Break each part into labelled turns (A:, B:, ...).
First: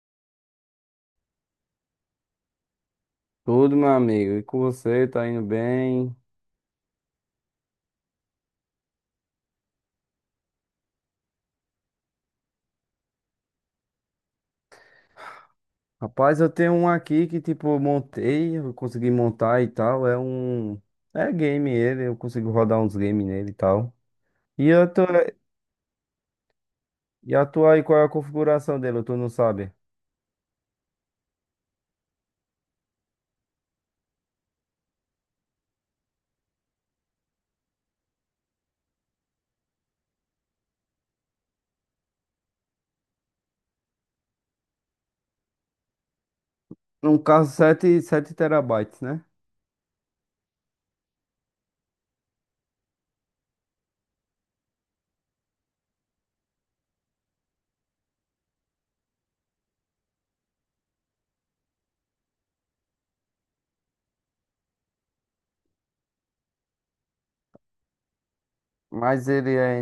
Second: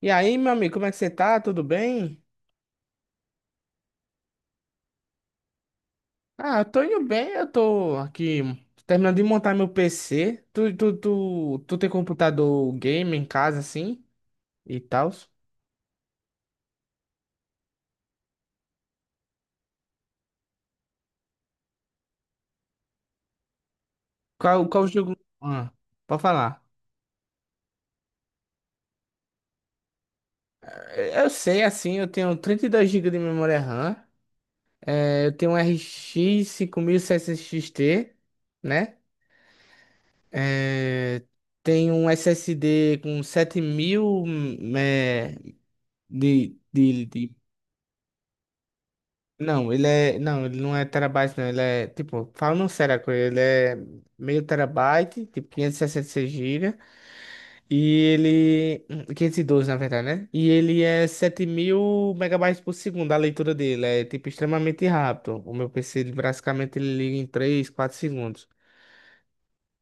A: E aí, meu amigo, como é que você tá? Tudo bem?
B: Tudo, meu amigo. E com você, tá indo bem?
A: Ah, eu tô indo bem, eu tô aqui terminando de montar meu PC. Tu tem computador game em casa, assim, e tal?
B: Rapaz, eu tenho um aqui que, tipo, eu montei, eu consegui montar e tal. É um. É game ele, eu consigo rodar uns games nele e tal. E
A: Qual
B: eu tô.
A: jogo? Ah, pode falar.
B: E a tua aí, qual é a configuração dele? Tu não sabe?
A: Eu sei, assim, eu tenho 32 gigas de memória RAM, eu tenho um RX 5600 XT, né? Eh, Tenho um SSD com 7000, eh,
B: Um
A: de
B: caso 7 7 terabytes, né?
A: Não, ele é. Não, ele não é terabyte, não. Ele é. Tipo, falando sério, a coisa, ele é meio terabyte, tipo 566 GB. E seis gigas. E ele, 512, na verdade, né? E ele é 7000 megabytes por segundo, a leitura dele. É, tipo, extremamente rápido. O meu PC, ele, basicamente, ele liga em 3, 4 segundos.
B: Mas ele é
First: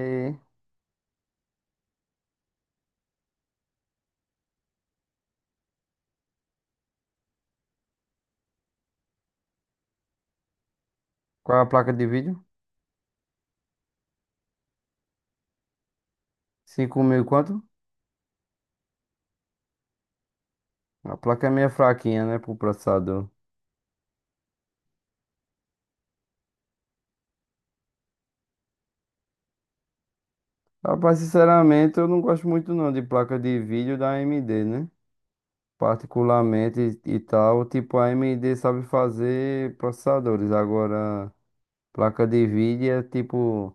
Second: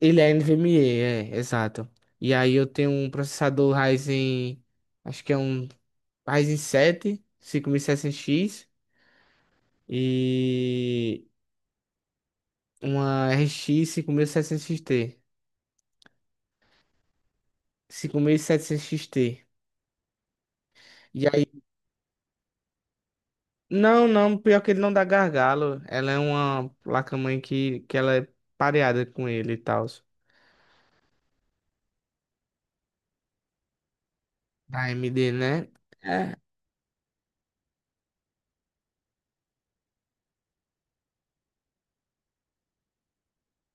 A: Ele é NVMe, é, exato. E aí eu tenho um processador Ryzen. Acho que é um Ryzen 7, setecentos x. E
B: Qual é a placa de vídeo?
A: uma RX 5600 XT.
B: 5.000 e quanto?
A: 5700 XT. E setecentos X T.
B: A
A: E
B: placa é
A: aí,
B: meio fraquinha, né, pro processador.
A: não, não, pior que ele não dá gargalo. Ela é uma placa-mãe que ela é pareada com ele e tal.
B: Rapaz, sinceramente, eu não gosto muito não de placa de vídeo da AMD,
A: Da
B: né?
A: AMD, né? É,
B: Particularmente e tal, tipo a AMD sabe fazer processadores, agora placa de vídeo é tipo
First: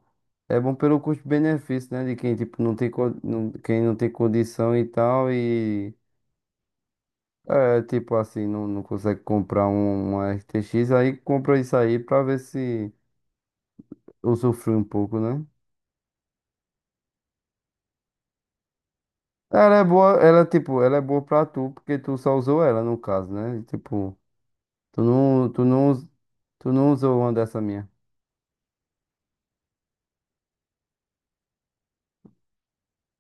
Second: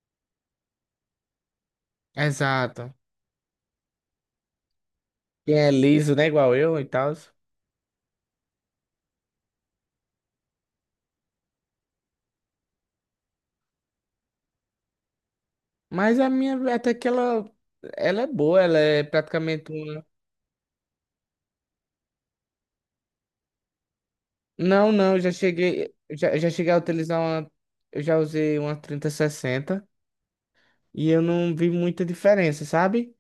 B: é bom pelo custo-benefício, né, de quem tipo
A: exato.
B: não, quem não tem condição e tal
A: Quem é
B: e
A: liso, né? Igual eu e tal.
B: é tipo assim, não, não consegue comprar uma RTX, aí compra isso aí pra ver se usufrui um pouco, né?
A: Mas a minha, até que ela, é boa, ela é praticamente
B: Ela é
A: uma.
B: boa, ela tipo, ela é boa pra tu, porque tu só usou ela no caso, né? Tipo,
A: Não,
B: tu
A: não, eu já
B: não, tu não,
A: cheguei,
B: us-
A: já cheguei
B: tu
A: a
B: não
A: utilizar
B: usou uma
A: uma.
B: dessa minha.
A: Eu já usei uma 3060 e eu não vi muita diferença, sabe?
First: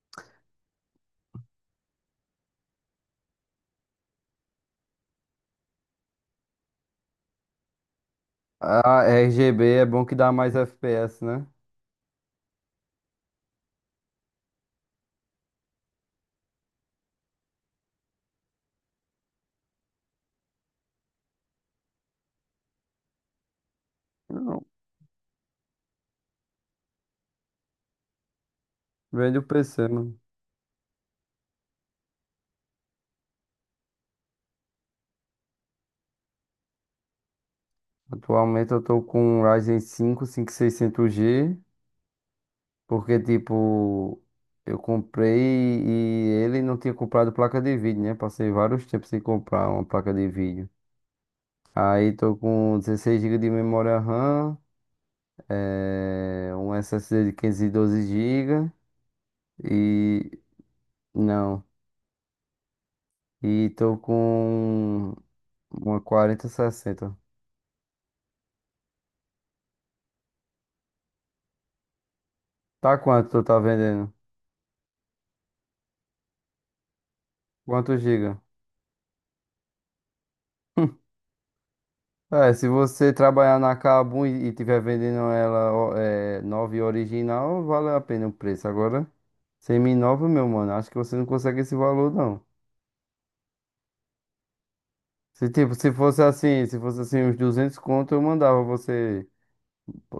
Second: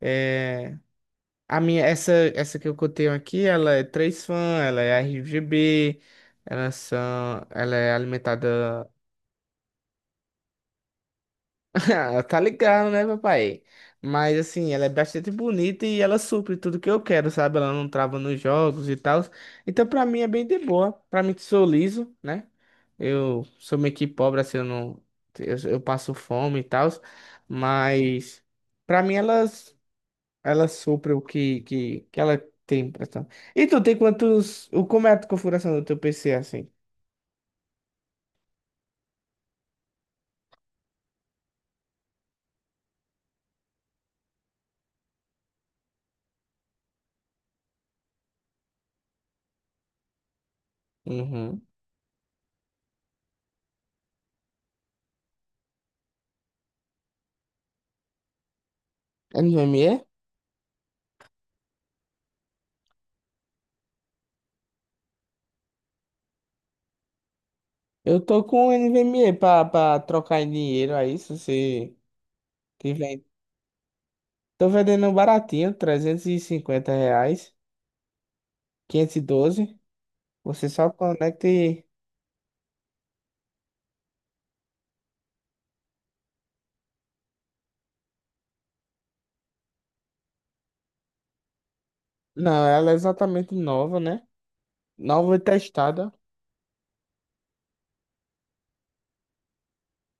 A: É, a minha, essa que eu tenho aqui, ela é três fan, ela é RGB, ela, são, ela é alimentada.
B: Ah, RGB é bom que dá mais FPS, né?
A: Tá ligado, né, papai? Mas assim, ela é bastante bonita e ela supre tudo que eu quero, sabe? Ela não trava nos jogos e tal. Então, pra mim, é bem de boa. Pra mim, que sou liso, né? Eu sou meio que pobre, assim, eu
B: Não.
A: não. Eu passo fome e tal. Mas, pra mim,
B: Vende o
A: elas.
B: PC, mano.
A: Ela sopra o que, que ela tem pra tá. E tu tem quantos. Como é a configuração do teu PC assim?
B: Atualmente eu tô com um Ryzen 5 5600G, porque, tipo, eu comprei e ele não tinha comprado placa de vídeo, né? Passei vários tempos sem comprar uma placa de vídeo.
A: Uhum.
B: Aí tô com 16 GB de memória RAM, um SSD de 512 GB
A: NVMe?
B: e... não. E tô com uma 4060.
A: Eu tô com NVMe pra trocar em dinheiro aí, se você
B: Tá
A: tiver.
B: quanto tu tá vendendo?
A: Tô vendendo um baratinho, R$ 350,
B: Quantos giga?
A: 512. Você só conecta e.
B: É, se você trabalhar na Kabum e tiver vendendo ela ó, é, nova e original, vale a pena o preço. Agora, semi-nova, meu mano, acho que você não consegue esse valor, não.
A: Não, ela é exatamente nova, né? Nova e
B: Se, tipo,
A: testada.
B: se fosse assim, uns 200 conto, eu mandava você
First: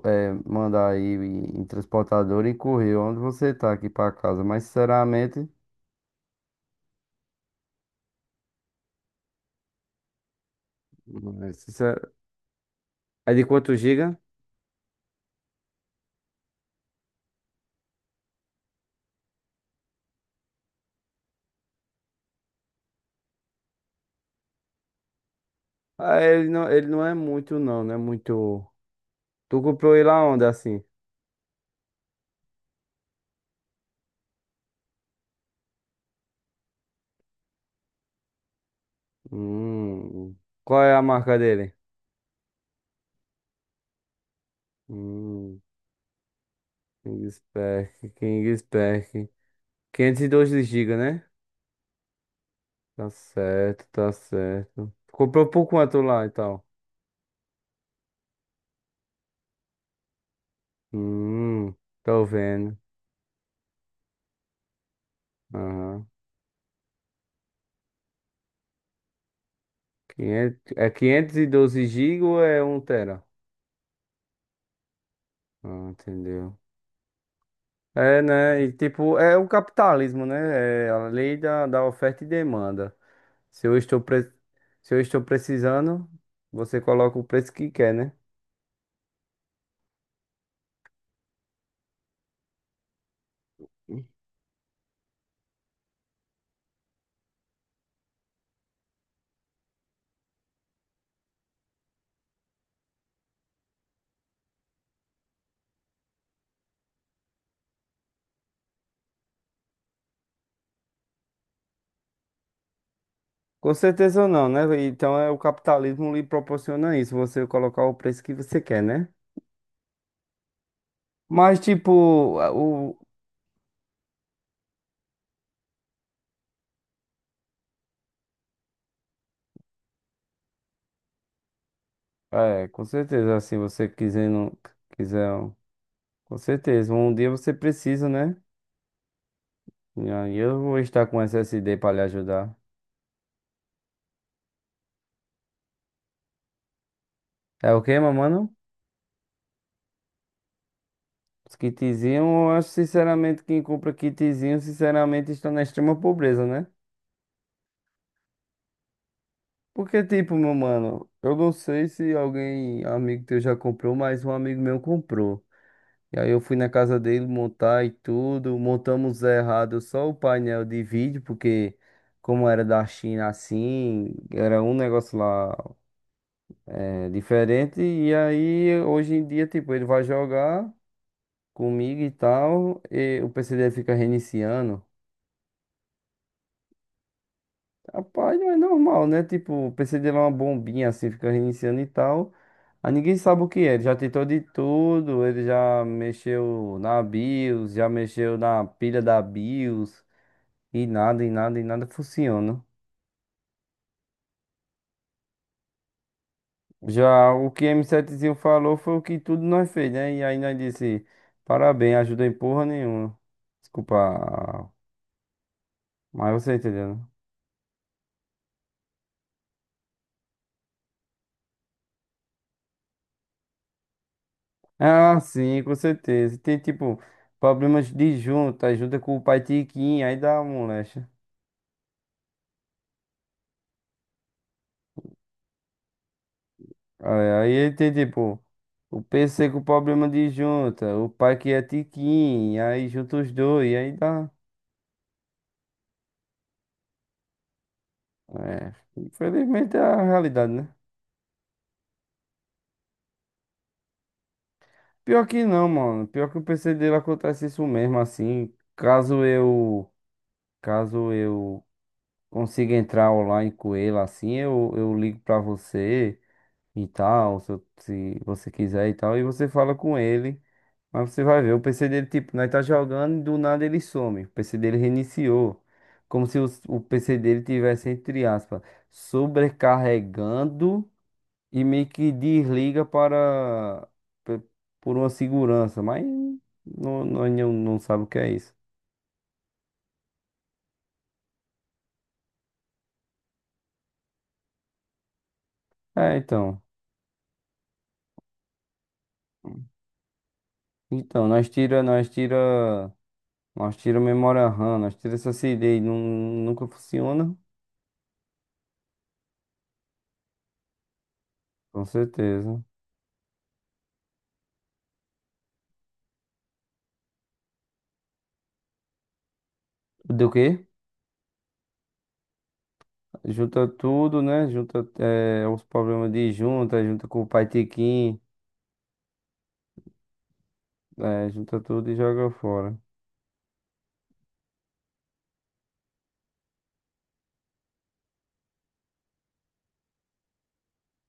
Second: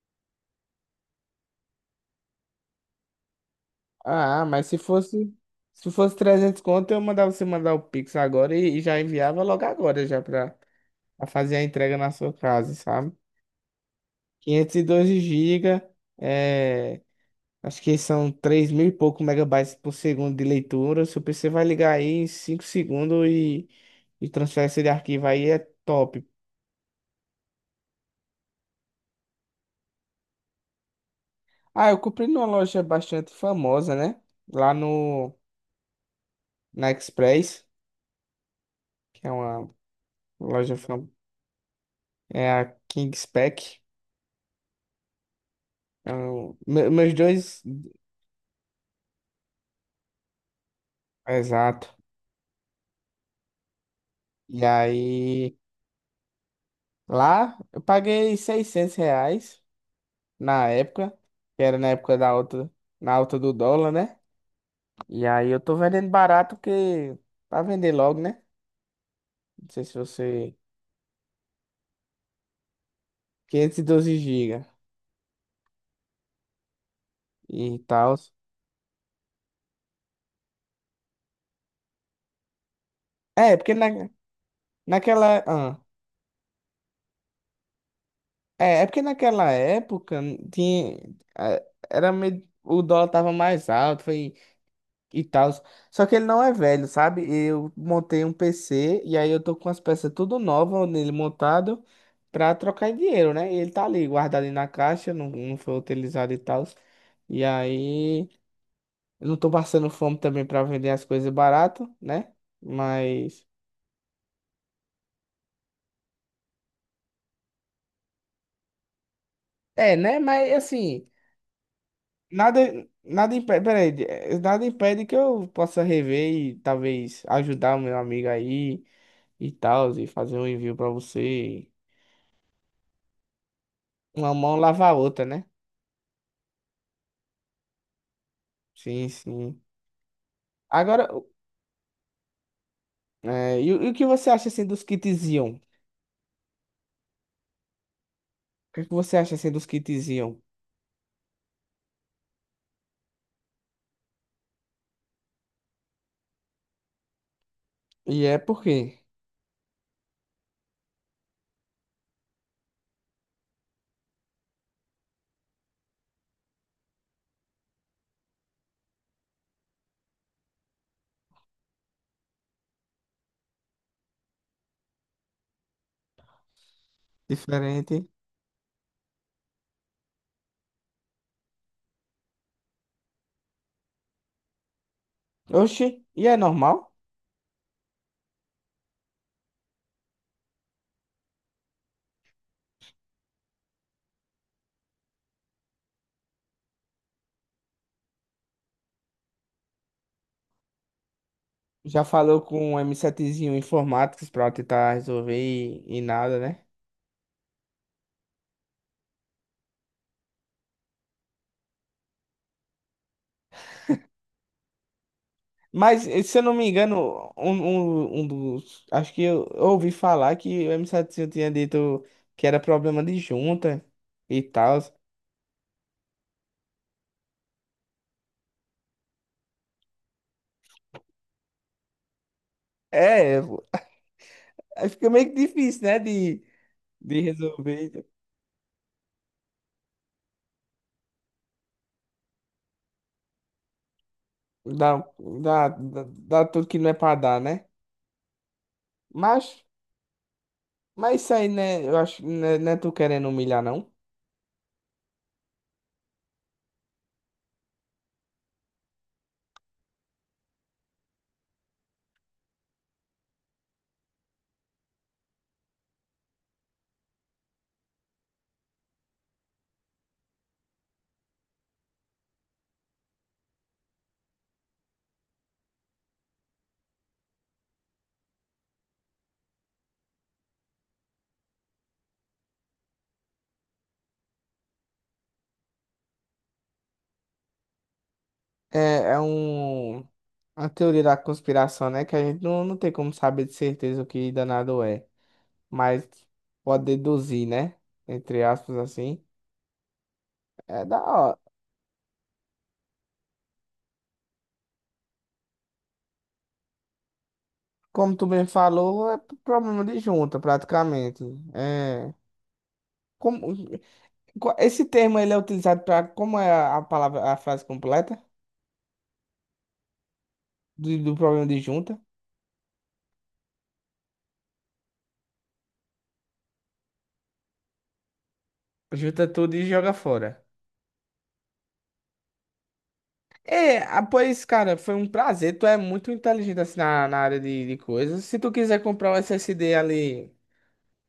B: é, mandar aí em transportador e correr onde você tá aqui pra casa.
A: Ah,
B: Mas,
A: mas se fosse.
B: sinceramente,
A: Se fosse 300 conto, eu mandava você mandar o Pix agora e já enviava logo agora já pra. Pra
B: hum, é
A: fazer a entrega na
B: sincer-
A: sua casa, sabe?
B: é de quanto giga?
A: 512 GB, é, acho que são 3000 e pouco megabytes por segundo de leitura. Seu PC vai ligar aí em 5 segundos e transferência de arquivo aí é
B: Ah,
A: top.
B: ele não é muito, não, não é muito... Tu comprou ele aonde, assim?
A: Ah, eu comprei numa loja bastante famosa, né? Lá no, na Express, que é uma
B: Hum.
A: loja
B: Qual é a
A: famosa,
B: marca dele?
A: é a Kingspec.
B: Hum.
A: Meus dois,
B: Kingspack, Kingspack. 512 GB, né?
A: exato.
B: Tá certo, tá
A: E
B: certo. Comprou
A: aí,
B: por quanto lá e tal?
A: lá eu paguei R$ 600 na época, que
B: Hum,
A: era na época
B: tô
A: da alta,
B: vendo.
A: na alta do dólar, né? E aí eu tô
B: Aham.
A: vendendo barato que pra vender logo, né? Não sei se você
B: Quinhentos, é 512 GB ou é um tera?
A: 512 GB
B: Ah, entendeu.
A: e tal.
B: É, né? E tipo, é o capitalismo, né? É a lei da oferta e demanda.
A: É
B: Se
A: porque
B: eu estou, pre... Se eu estou
A: naquela,
B: precisando, você coloca o preço que quer, né?
A: é porque naquela época tinha, é, era meio, o dólar tava mais alto, foi e tal. Só que ele não é velho, sabe? Eu montei um PC e aí eu tô com as peças tudo nova nele montado pra trocar em dinheiro, né? E ele tá ali guardado ali na caixa, não, não foi utilizado e tal. E aí eu não tô passando fome também pra vender as coisas barato, né? Mas
B: Com certeza não, né? Então é o capitalismo lhe proporciona isso, você colocar o preço que você quer, né?
A: é, né? Mas assim,
B: Mas tipo, a-
A: nada
B: o
A: nada impede, peraí, nada impede que eu possa rever e talvez ajudar o meu amigo aí. E tal, e fazer um envio pra você.
B: é, com certeza, assim,
A: Uma mão lava a outra,
B: quiser,
A: né?
B: com certeza, um dia você precisa, né?
A: Sim, sim.
B: E aí eu vou
A: Agora,
B: estar com SSD para lhe ajudar.
A: é, e o que você acha assim dos kits Ion? O
B: É o quê, meu mano?
A: que é que você acha assim dos kits Ion?
B: Os kitzinhos, eu acho sinceramente quem compra kitzinho, sinceramente, está na extrema pobreza, né?
A: E é por quê?
B: Porque, tipo, meu mano, eu não sei se alguém, amigo teu já comprou, mas um amigo meu comprou. E aí eu fui na casa dele montar e tudo. Montamos errado só o painel de vídeo, porque como era da China assim, era um negócio lá é, diferente.
A: Diferente.
B: E aí hoje em dia, tipo, ele vai jogar comigo e tal, e o PC dele fica reiniciando.
A: Oxi, e é normal?
B: Rapaz, não é normal, né? Tipo, o PC dele é uma bombinha assim, fica reiniciando e tal. Aí ninguém sabe o que é. Ele já tentou de tudo, ele já mexeu na BIOS, já mexeu na pilha da BIOS. E nada
A: Já falou
B: funciona.
A: com um m setezinho zinho informáticos pra tentar resolver e nada, né?
B: Já o que m Setezinho falou foi o que tudo nós fez, né? E aí nós disse, parabéns, ajuda em porra nenhuma. Desculpa,
A: Mas, se eu
B: mas
A: não
B: você
A: me
B: entendeu, né?
A: engano, um dos. Acho que eu ouvi falar que o m setezinho tinha dito que era problema de junta e tal.
B: Ah, sim, com certeza. Tem, tipo, problemas de junta, junta com o pai Tiquinho, aí dá uma moléstia.
A: É, eu- aí fica meio que difícil, né? De
B: Aí ele tem,
A: resolver,
B: tipo, o PC com problema de junta, o pai que é Tiquinho, aí junta os dois, aí dá...
A: dar, dar, dar, dar tudo que não é pra dar, né?
B: É,
A: Mas,
B: infelizmente é a realidade, né?
A: mas isso aí, né? Eu acho, né, não é tu querendo humilhar, não.
B: Pior que não, mano. Pior que o PC dele acontece isso mesmo, assim. Caso eu consiga entrar online com ele, assim, eu ligo pra você e tal, se você quiser e tal, e você fala com ele. Mas você vai ver, o PC dele, tipo, nós tá jogando e do nada ele some. O PC dele reiniciou. Como se o PC dele tivesse, entre aspas, sobrecarregando e meio que desliga para pe- por uma segurança, mas não sabe o que é isso.
A: É, é um, uma teoria da conspiração, né? Que a gente não tem como saber de certeza o que danado é. Mas
B: É, então,
A: pode deduzir, né? Entre aspas, assim. É da
B: então
A: hora.
B: nós tira, nós tira, nós tira memória RAM, nós tira essa CD, não, nunca funciona,
A: Como tu bem falou, é p- problema de junta, praticamente.
B: com
A: É.
B: certeza.
A: Como, qual- esse termo ele é utilizado para. Como é a palavra, a frase completa?
B: Do quê?
A: Do, do problema de junta.
B: Junta tudo, né? Junta os problemas de junta, junta com o Pai Tiquinho,
A: Junta tudo e joga fora.
B: junta tudo e joga fora.
A: É, ah, pois, cara, foi um prazer. Tu é muito inteligente assim na área de coisas. Se tu quiser comprar um SSD ali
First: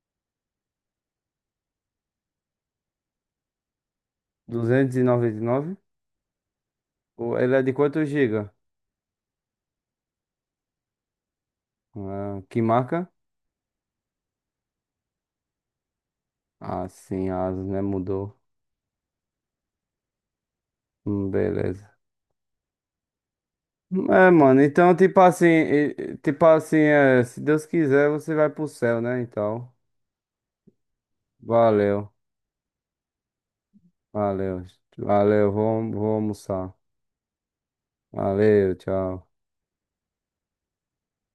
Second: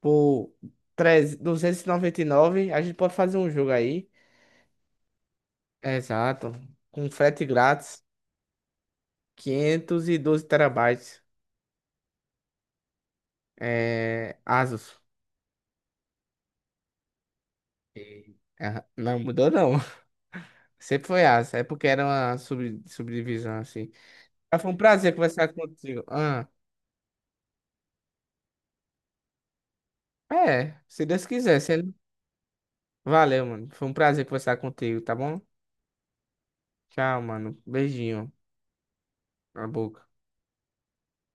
A: por treze duzentos e noventa e nove, a gente pode fazer um jogo aí.
B: 299?
A: Exato. Com frete
B: Ele é de
A: grátis,
B: quantos giga?
A: 512 terabytes.
B: Ah, que marca?
A: É, Asus.
B: Ah, sim, asas, né? Mudou.
A: É, não mudou, não. Sempre foi Asus. É porque
B: Beleza.
A: era uma sub, subdivisão assim.
B: É,
A: Mas
B: mano,
A: foi um
B: então,
A: prazer
B: tipo assim,
A: conversar contigo.
B: tipo
A: Ah,
B: assim, é, se Deus quiser, você vai pro céu, né? Então,
A: é, se Deus quiser. Se
B: valeu,
A: Valeu, mano. Foi um prazer conversar
B: valeu,
A: contigo, tá bom?
B: valeu, vou almoçar.
A: Tchau, mano. Beijinho
B: Valeu, tchau.
A: na boca.